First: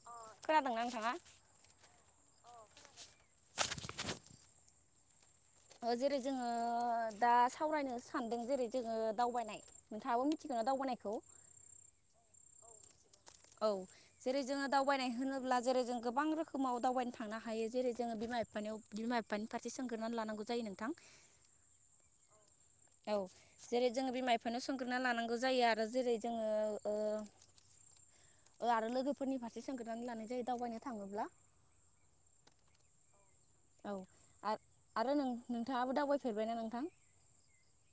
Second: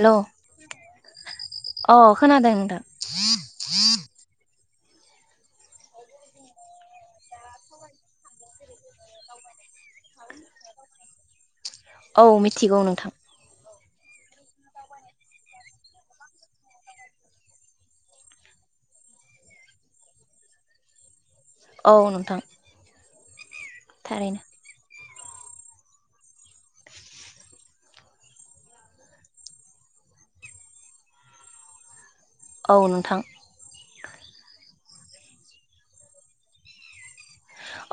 Hello खोनादोंना नोंथाङा अ खोनादों नोंथां ओ जेरै जोङो दा सावरायनो सानदों जेरै जोङो दावबायनाय नोंथाङाबो मिथिगौना दावबायनायखौ थिगौ नोंथां औ जेरै जोङो दावबायनाय होनोब्ला जेरै जों गोबां रोखोमाव दावबायनो थांनो हायो जेरै जोङो बिमा बिफानियाव बिमा बिफानि फारसे सोंग्रोनानै लानांगौ जायो नोंथां औ नोंथां औ जेरै जोङो बिमा थारैनो बिफानियाव सोंग्रोना लानां ओ जायो आरो जेरै जोंओ ओ ओ आरो लोगोफोरनि फारसे सोंग्रोनानै लानाय जायो दावबायनो थाङोब्ला। औ नोंथां। औ आर आरो नों-नोंथाङाबो दावबायफेरबायना नोंथां।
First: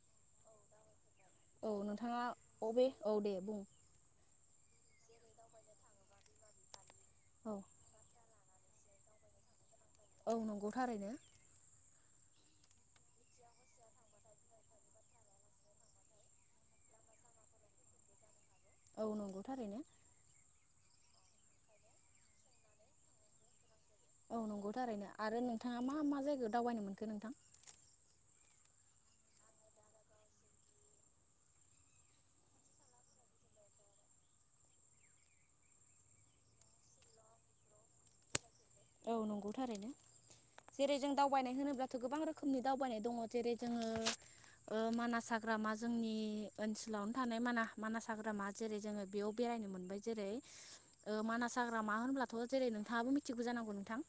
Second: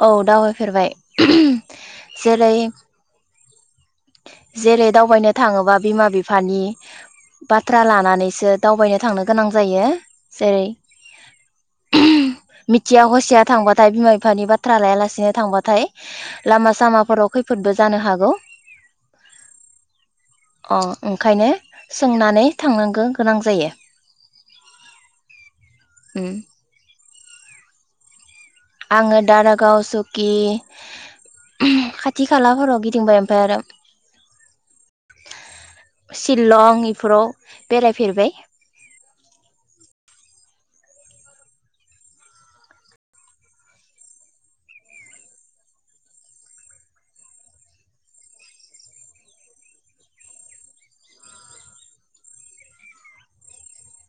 औ दावबायफेरबाय। औ नोंथाङा जेरै अबे औ दे बुं। जेरै दावबायनो थाङोबा बिमा बिफानि औ बाथ्रा लानानैसो दावबायनो थांनो गोनां जायो। औ जेरै नंगौ‌ थारैनो। मिथिया हसिया थांबाथाय बिमा बिफानि बाथ्रा लायालासेनो थांबाथाय लामा सामाफोराव खैफोदबो जानो हागौ। औ नंगौ थारैनो अ ओंखायनो सोंनानै थांनांगौ गोनां जायो। औ नंगौ‌ थारैनो आरो नोंथाङा मा मा उम जायगायाव दावबायनाय मोन। नोंथां। आङो दारागाव सुकि खाथि खालाफोराव गिदिंबाय आमफ्राय आरो सिलं बेफोराव बेरायफेरबाय। औ नंगौ थारैनो जेरै जों दावबायनाय होनोब्लाथ गोबां रोखोमनि दावबायनाय दङ जेरै जोङो मानास हाग्रामा जोंनि ओनसोलावनो थानाय मानास हाग्रामा जेरै जोङो बेयाव बेरायनो मोनबाय जेरै मानास हाग्रामा होनब्लाथ जेरै नोंथाङाबो मिथिगौ जानांगौ। औ नोंथां।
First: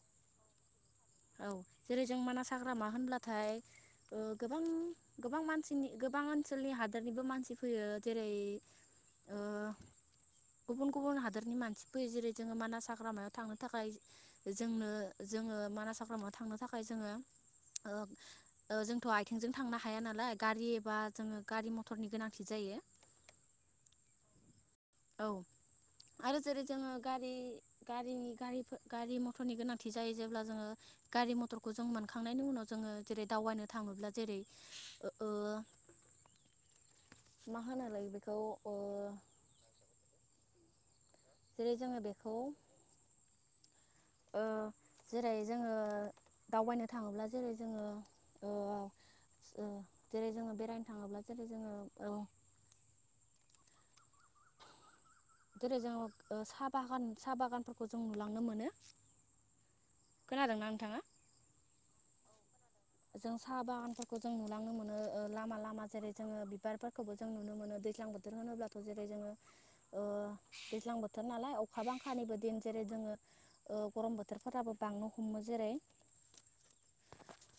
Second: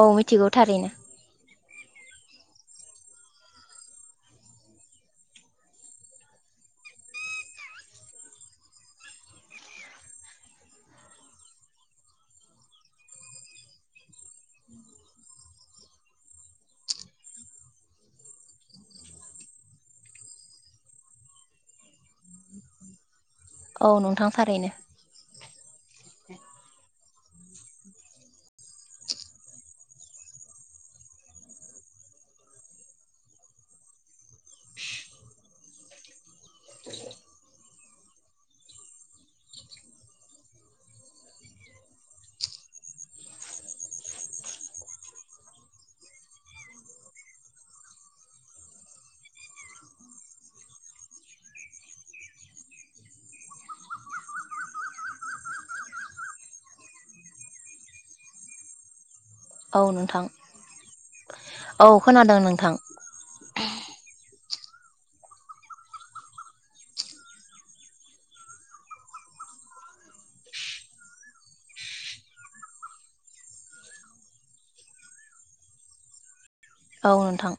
औ मिथिगौ थारैनो। औ जेरै जों मानास हाग्रामा होनब्लाथाय गोबां गोबां मानसिनि गोबां ओनसोलनि हादोरनिबो मानसि फैयो जेरै गुबुन गुबुन हादोरनि मानसि फैयो जेरै जोङो मानास हाग्रामायाव थांनो थाखाय जोंनो जोङो मानास। हाग्रामायाव थांनो थाखाय जोङो जोंथ आथिंजों थांनो हाया नालाय गारि एबा जोङो गारि मथरनि गोनांथि जायो। औ नोंथां थारैनो। औ आरो जेरै जोंङो। गारि गारिनि गारि गारि मथरनि गोनांथि जायो जेब्ला जोङो गारि मथरखौ जों मोनखांनायनि उनाव जोङो जेरै दावबायनो थाङोब्ला जेरै। आरो। मा होनालाय बेखौ। जेरै जोङो बेखौ जेरै जोङो दावबायनो थाङोब्ला जेरै जोङो जेरै जोङो बेरायनो थाङोब्ला जेरै जोङो। जेरै जोङो साहा बागान साहा बागानफोरखौ जों नुलांनो मोनो। औ नोंथां खोनादोंना नोंथाङा औ। खोनादों नोंथां। जों साहा बागानफोरखौ जों नुलांनो मोनो। ओ लामा लामा जेरै जोङो बिबारफोरखौबो जों नुनो मोनो दैज्लां बोथोर होनोब्लाथ जेरै जोङो दैज्लां बोथोर नालाय अखा बांखानिबो दिन जेरै जोङो गरम बोथोरफोराबो बांनो हमो जेरै। औ नोंथां।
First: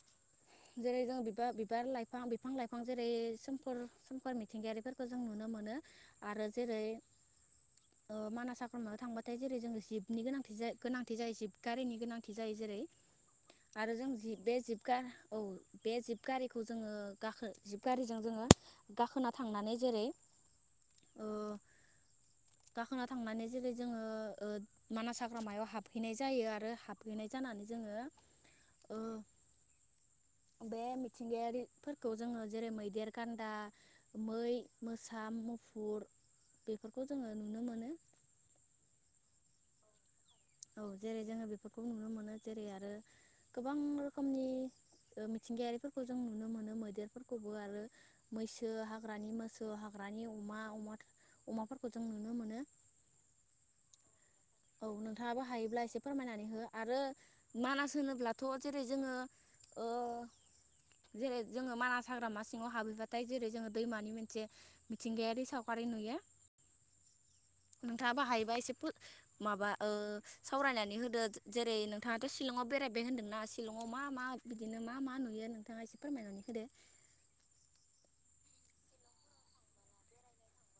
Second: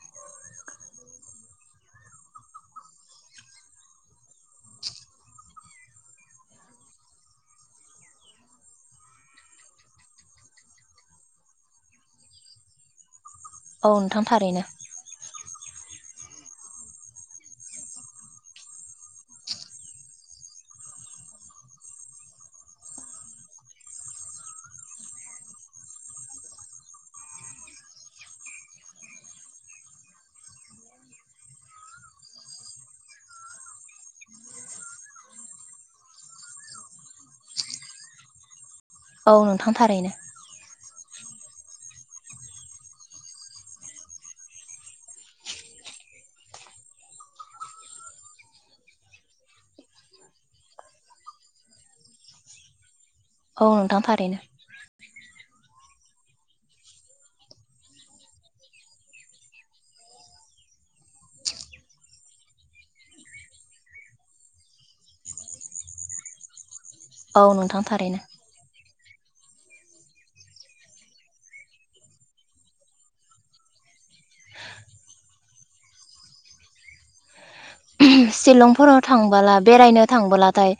जेरै जों बिबार बिबार लाइफां बिफां लाइफां जेरै सोमखोर मिथिंगायारिफोरखौ जों नुनो मोनो आरो जेरै मानास हाग्रामायाव थांबाथाय जेरै जों जिबनि गोनांथि गोनांथि जायो जिब गारिनि गोनांथि जायो जेरै औ आरो जों नोंथां जि बे थारैनो जिबखा [inaudible] गाखो जिब गारिजों जोङो गाखोना थांनानै जेरै ओ गाखोना थांनानै जेरै जोङो ओ मानास हाग्रामायाव हाबहैनाय जायो आरो हाबहैनाय जानानै जोङो ओ बे मिथिंगायारिफोरखौ जोङो जेरै मैदेर गान्दा मै मोसा मुफुर बेफोरखौ जोङो नुनो मोनो। औ नोंथां थारैनो। औ जेरै जोङो बेफोरखौबो नुनो मोनो जेरै आरो गोबां रोखोमनि मिथिंगायारिफोरखौ जों नुनो मोनो मैदेरफोरखौबो आरो मैसो हाग्रानि मोसौ हाग्रानि अमा अमाफोरखौ जों नुनो मोनो। औ नोंथां थारैनो। नोंथांङाबो हायोब्ला एसे फोरमायनानै हो आरो मानास होनोब्लाथ जेरै जोङो जेरै ओ जोङो मानास हाग्रामा सिङाव हाबहैबाथाय जेरै जोङो दैमानि मोनसे मिथिंगायारि सावगारि नुयो। औ नोंथां नोंथाङाबो थारैनो हायोबा एसे फो माबा ओ सावरायनानै होदो जेरै नोंथाङाथ शिलंआव बेरायबाय होनदोंना शिलंआव मा मा बिदिनो मा मा नुयो नोंथाङा एसे फोरमायनानै होदो। शिलंफोराव थांबोला बेरायनो थांबोलाथाय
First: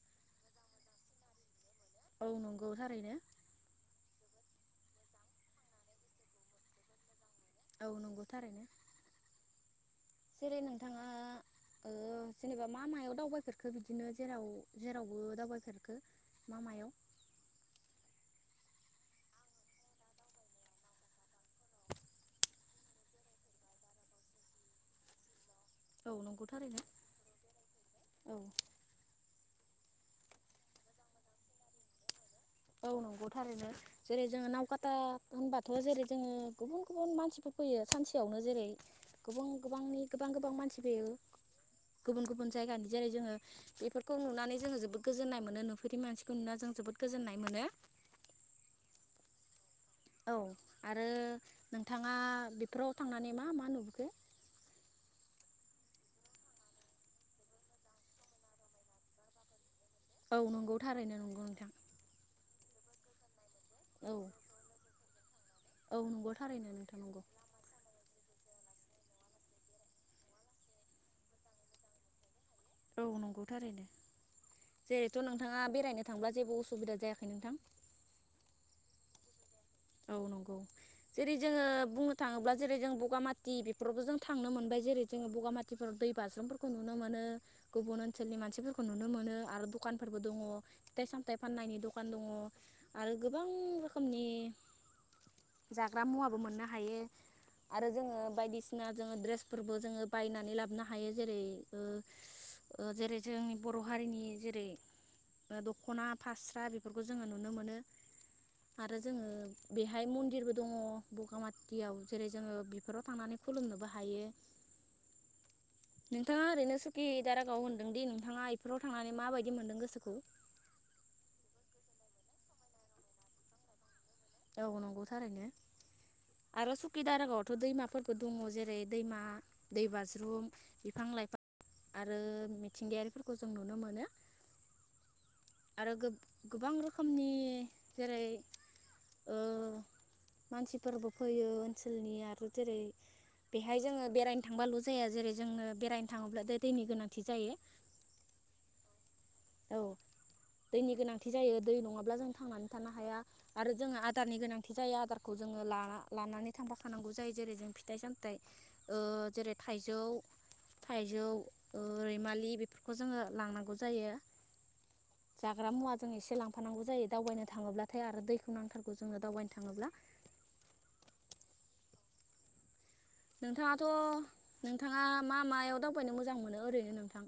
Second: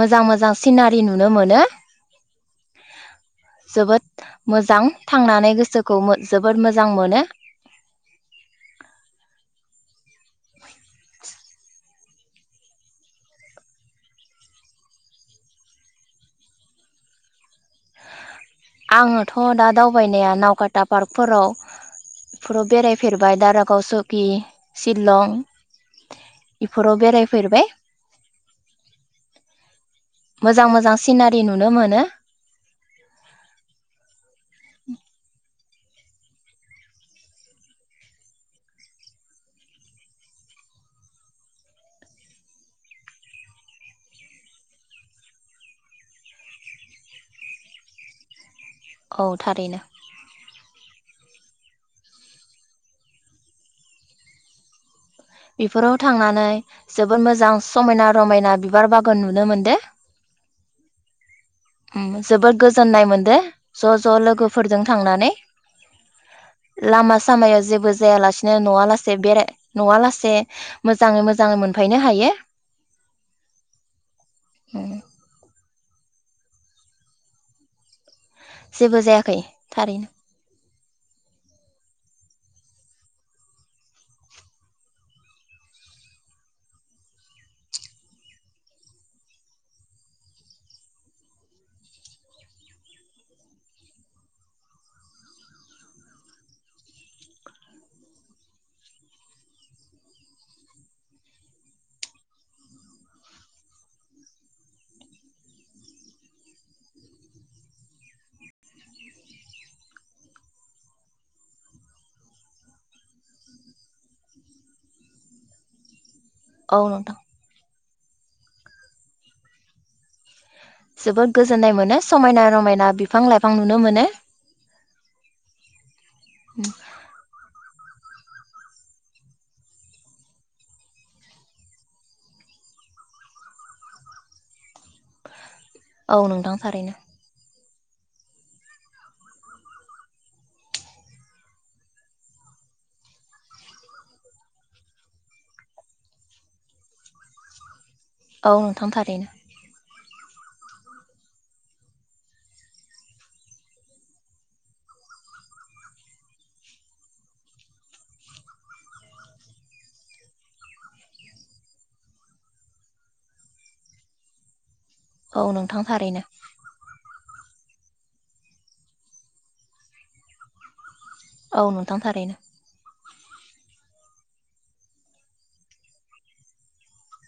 मोजां मोजां सिनारि नुनो मोनो। औ नंगौ थारैनो। जोबोद मोजां थांनानै गोसोखौ जोबोद मोजां मोनो। औ नंगौ थारैनो। जेरै नोंथाङा ओ जेनेबा मा मायाव दावबायफेरखो बिदिनो जेराव जेरावबो दावबायफेरखो मा मायाव? आङोथ दा दावबायनाया नावकाता पार्कफोरावफोराव बेरायफेरबाय दारागाव चकि सिशलं‌ औ नंगौथारैनो औ। मोजां मोजां सिनारि नुनो मोनो। औ नंगौथारैनो जेरै जोङो नावकाथा होनबा थ जेरै जोङो गुबुन गुबुन मानसिफोर फैयो सानसेयावनो जेरै गुबुन गोबांनि गोबां गोबां मानसि फैयो गुबुन गुबुन जायगानि जेरै जोङो बेफोरखौ नुनानै जोङो जोबोद गोजोननाय मोनो नुफेरै मानसिखौ नुनानै जों जोबोद गोजोननाय मोनो। औ थारैनो। औ आरो नोंथाङा बेफोराव थांनानै मा मा नुबोखो? बेफोराव थांनानै जोबोद मोजां समायना रमायना बिबार बागान नुनो मोनदों। औ नंगौ थारैनो नंगौ नोंथां। उम जोबोद गोजोननाय मोनदो। ज ज औ लोगोफोरजों थांनानै औ नंगौ थारैनो नोंथां लामा नंगौ। सामायाव जेबो जायालासेनो बिदिनो नवा लासे बेराय नवा लासे मोजाङै मोजाङै मोनफैनो हायो। औ नंगौ थारैनो उम जेरैथ' नोंथाङा बेरायनो थांब्ला जेबो उसुबिदा जायाखै नोंथां। जेबो जायाखै। थारैनो औ नंगौ। जेरै जोङो बुंनो थाङोब्ला जेरै जों बगामाथि बेफोरावबो जों थांनो मोनबाय जेरै जोङो बगामाथिफोराव दै बाज्रुमफोरखौ नुनो मोनो गुबुन ओनसोलनि मानसिफोरखौ नुनो मोनो आरो दखानफोरबो दङ फिथाइ सामथाइ फाननायनि दखान दङ आरो गोबां रोखोमनि जाग्रा मुवाबो मोननो हायो आरो जोङो बायदिसिना जोङो द्रेसफोरबो जोङो बायनानै लाबोनो हायो जेरै ओ जेरै जोंनि बर' हारिनि जेरै दखना फास्रा बेफोरखौ जोङो नुनो मोनो आरो जोङो बेहाय मन्दिरबो दङ बगामाथियाव जेरै जोङो बेफोराव थांनानै खुलुमनोबो हायो। नोंथाङा औ ओरैनो सुखि नोंथां दाागाव होनदों। नोंदि नोंथाङा बेफोराव थांनानै माबायदि मोन्दों गोसोखौ? जोबोद गोजोननाय मोनो समायना रमायना बिफां लाइफां नुनो मोनो। औ नंगौ थारैनो आरो सुखि दारागावथ दैमाफोर दङ जेरै दैमा दै बाज्रुम बिफां लाइफां आरो मिथिंगायारिफोरखौ जों नुनो मोनो। आरो औ गोब नोंथां गोबां थारैनो रोखोमनि जेरै ओ मानसिफोरबो फैयो ओनसोलनि आरो जेरै बेहाय जोङो बेरायनो थांबाल जाया जेरै जोंनो बेरायनो थाङोब्ला दै दैनि गोनांथि जायो। औ नोंथां थारैनो। औ दैनि गोनांथि जायो दै नङाब्ला जों थांनानै थानो हाया आरो जोङो आदारनि गोनांथि जायो आदारखौ जोङो लानानै थांफा थानांगौ जायो जेरै जों फिथाइ सामथाइ ओ जेरै थाइजौ थाइजौ ओ रैमालि बेफोरखौ जोङो लांनांगौ। जायो। औ जाग्रा नोंथां मुवाजों थारैनो एसे लांफानांगौ जायो। दावबायनो थाङोब्लाथाय आरो दैखौ नांथारगौ जोंनो दावबायनो थाङोब्ला। औ नोंथां थारैनो। नोंथाङाथ नोंथाङा मा मायाव दावबायनो मोजां मोनो ओरैनो नोंथां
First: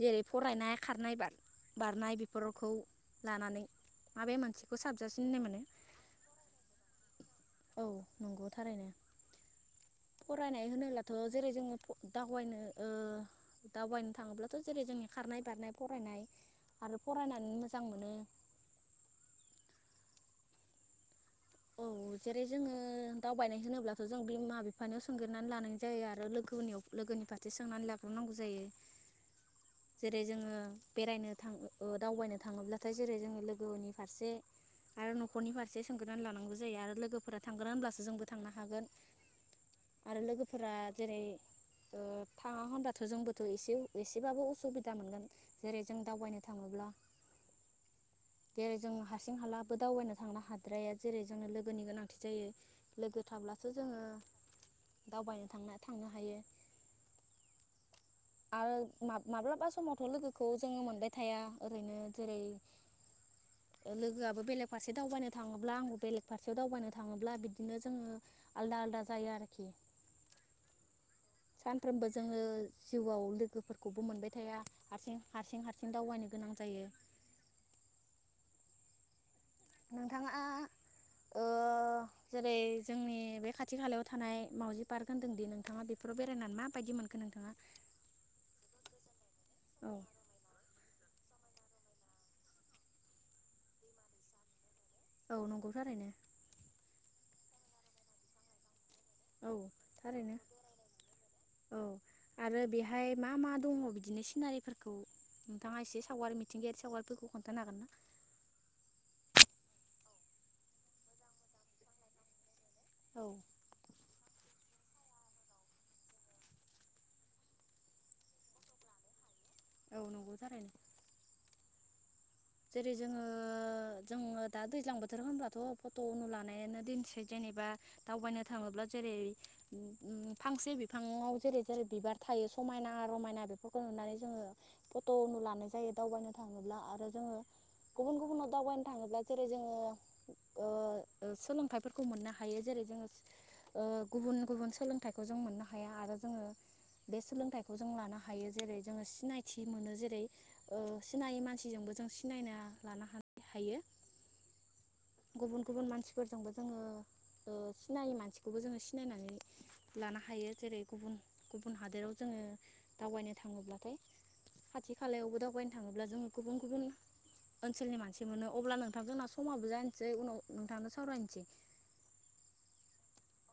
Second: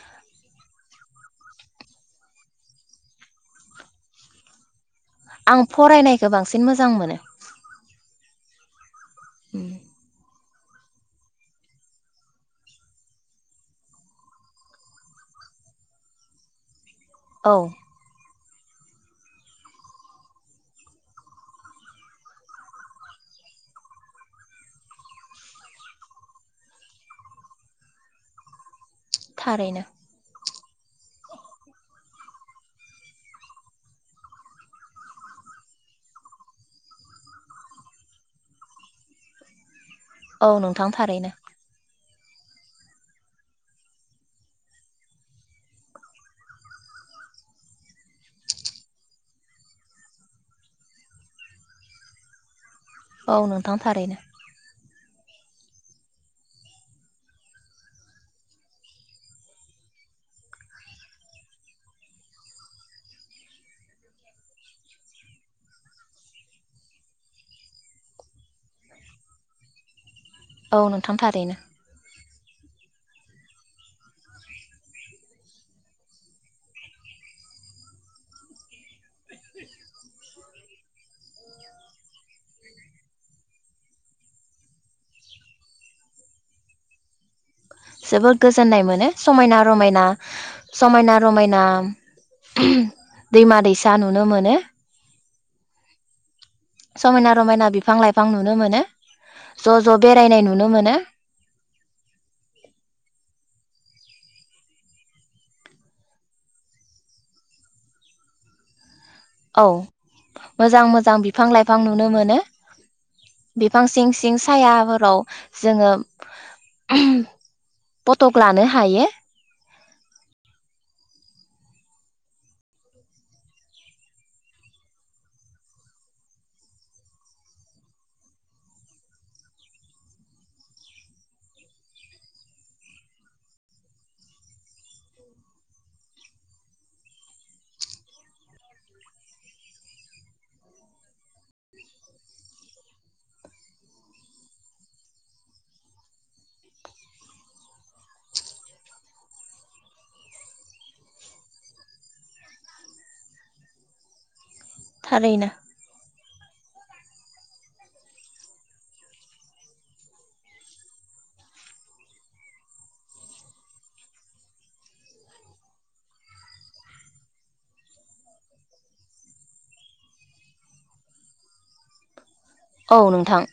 जेरै फरायनाय खारनाय बारनाय बेफोरखौ लानानै माबे मोनसेखौ? साबजासिन होननाय मोनो आं फरायनायखौ बांसिन मोजां मोनो। औ नंगौ थारैनो। उम फरायनाय होनोब्लाथ जेरै जोङो दावबायनो दावबायनो थाङोब्लाथ जेरै जोंनि खारनाय बारनाय फरायनाय। आरो औ फरायनानै मोजां मोनो। औ जेरै जोङो दावबायनाय होनोब्लाथ' जों बिमा बिफानियाव सोंग्रोनानै लानाय जायो आरो लोगोनियाव लोगोनि फारसे सोंनानै लाग्रोनांगौ जायो थारैनो जेरै जोङो बेरायनो थाङ दावबायनो थाङोब्लाथाय जेरै जोङो लोगोनि फारसे आरो न'खरनि फारसे सोंग्रोना लानांगौ जायो आरो लोगोफोरा थांगोन होनब्लासो जोंबो थांनो हागोन आरो औ लोगोफोरा नोंथां जेरै थारैनो थाङा होनबाथ' जोंबोथ' एसे एसेबाबो उसुब सुबिदा मोनगोन जेरै जों दावबायनो थाङोब्ला जेरै जों हारसिं हालाबो दावबायनो थांनो हाद्राया जेरै जोंनो लोगोनि गोनांथि जायो लोगो औ थाब्लासो नोंथां जोङो थारैनो दावबायनो थां थांनो हायो आरो मा माब्लाबा समावथ' लोगोखौ जोङो मोनबाय थाया ओरैनो जेरै लोगोआबो बेलेग फारसे दावबायनो थाङोब्ला आंबो बेलेग फारसेयाव दावबायनो थाङोब्ला बिदिनो जोङो आलादा आलादा जायो आरोखि औ नोंथां थारैनो सानफ्रोमबो जोङो जिउआव लोगोफोरखौ खौबो मोनबाय थाया हारसिं हारसिं हारसिं दावबायनो गोनां जायो आं ओह जेरै जोंनि बे खाथि खालायाव थानाय मावजि पार्क होनदों दि नोंथाङा बेफोराव बेरायनानै माबायदि मोनखो नोंथां जोबोद गोजोननाय मोनो समायना औ रमायना समायना रमायना दैमा दैसा नुनो मोनो औ नंगौ थारैनो समायना रमायना बिफां लाइफां नुनो मोनो औ ज' ज' थारैनो बेरायनाय नुनो मोनो औ आरो बेहाय मा मा दङ बि बिदिनो सिनारिफोरखौ नोंथाङा एसे सावगारि मिथिंगायारि सावगारिफोरखौ खोन्थानो हागोन ना औ मोजां मोजां बिफां लाइफां नुनो मोनो। औ बिफां सिं सिं सायाफोराव जोङो फटक लानो हायो औ नंगौ थारैनो जेरै जोङो जोङो दा दैज्लां बोथोर होनब्लाथ' फट' उनु लानायानो दिनसै जेनेबा दावबायनो थाङोब्ला जेरै फांसे बिफाङाव जेरै जेरै बिबार थायो समायना रमायना बेफोरखौ नुनानै जोङो फट'नु लानाय जायो दावबायनो थाङोब्ला आरो जोङो गुबुन गुबुनाव दावबायनो थाङोब्ला जेरै जोङो ओ सोलोंथाइफोरखौ मोननो हायो जेरै जोङो ओ गुबुन गुबुन सोलोंथाइखौ जों मोननो हाया आरो जोङो बे सोलोंथाइखौ जों लानो हायो जेरै जोङो ओ सिनायथि मोनो जेरै ओ सिनायै मानसिजोंबो जों सिनायना लानो हा हायो थारैनो गुबुन गुबुन मानसिफोरजोंबो जोङो ओ सिनायि मानसिखौबो जोङो सिनायनानै लानो हायो जेरै गुबुन गुबुन हादोराव जोङो दावबायनो थाङोब्लाथाय खाथि खालायावबो दावबायनो थाङोब्ला जोङो गुबुन गुबुन ओनसोलनि मानसि मोनो अब्ला नोंथां जोंना समाबो जानोसै उनाव नोंथांजों सावरायनोसै औ नोंथां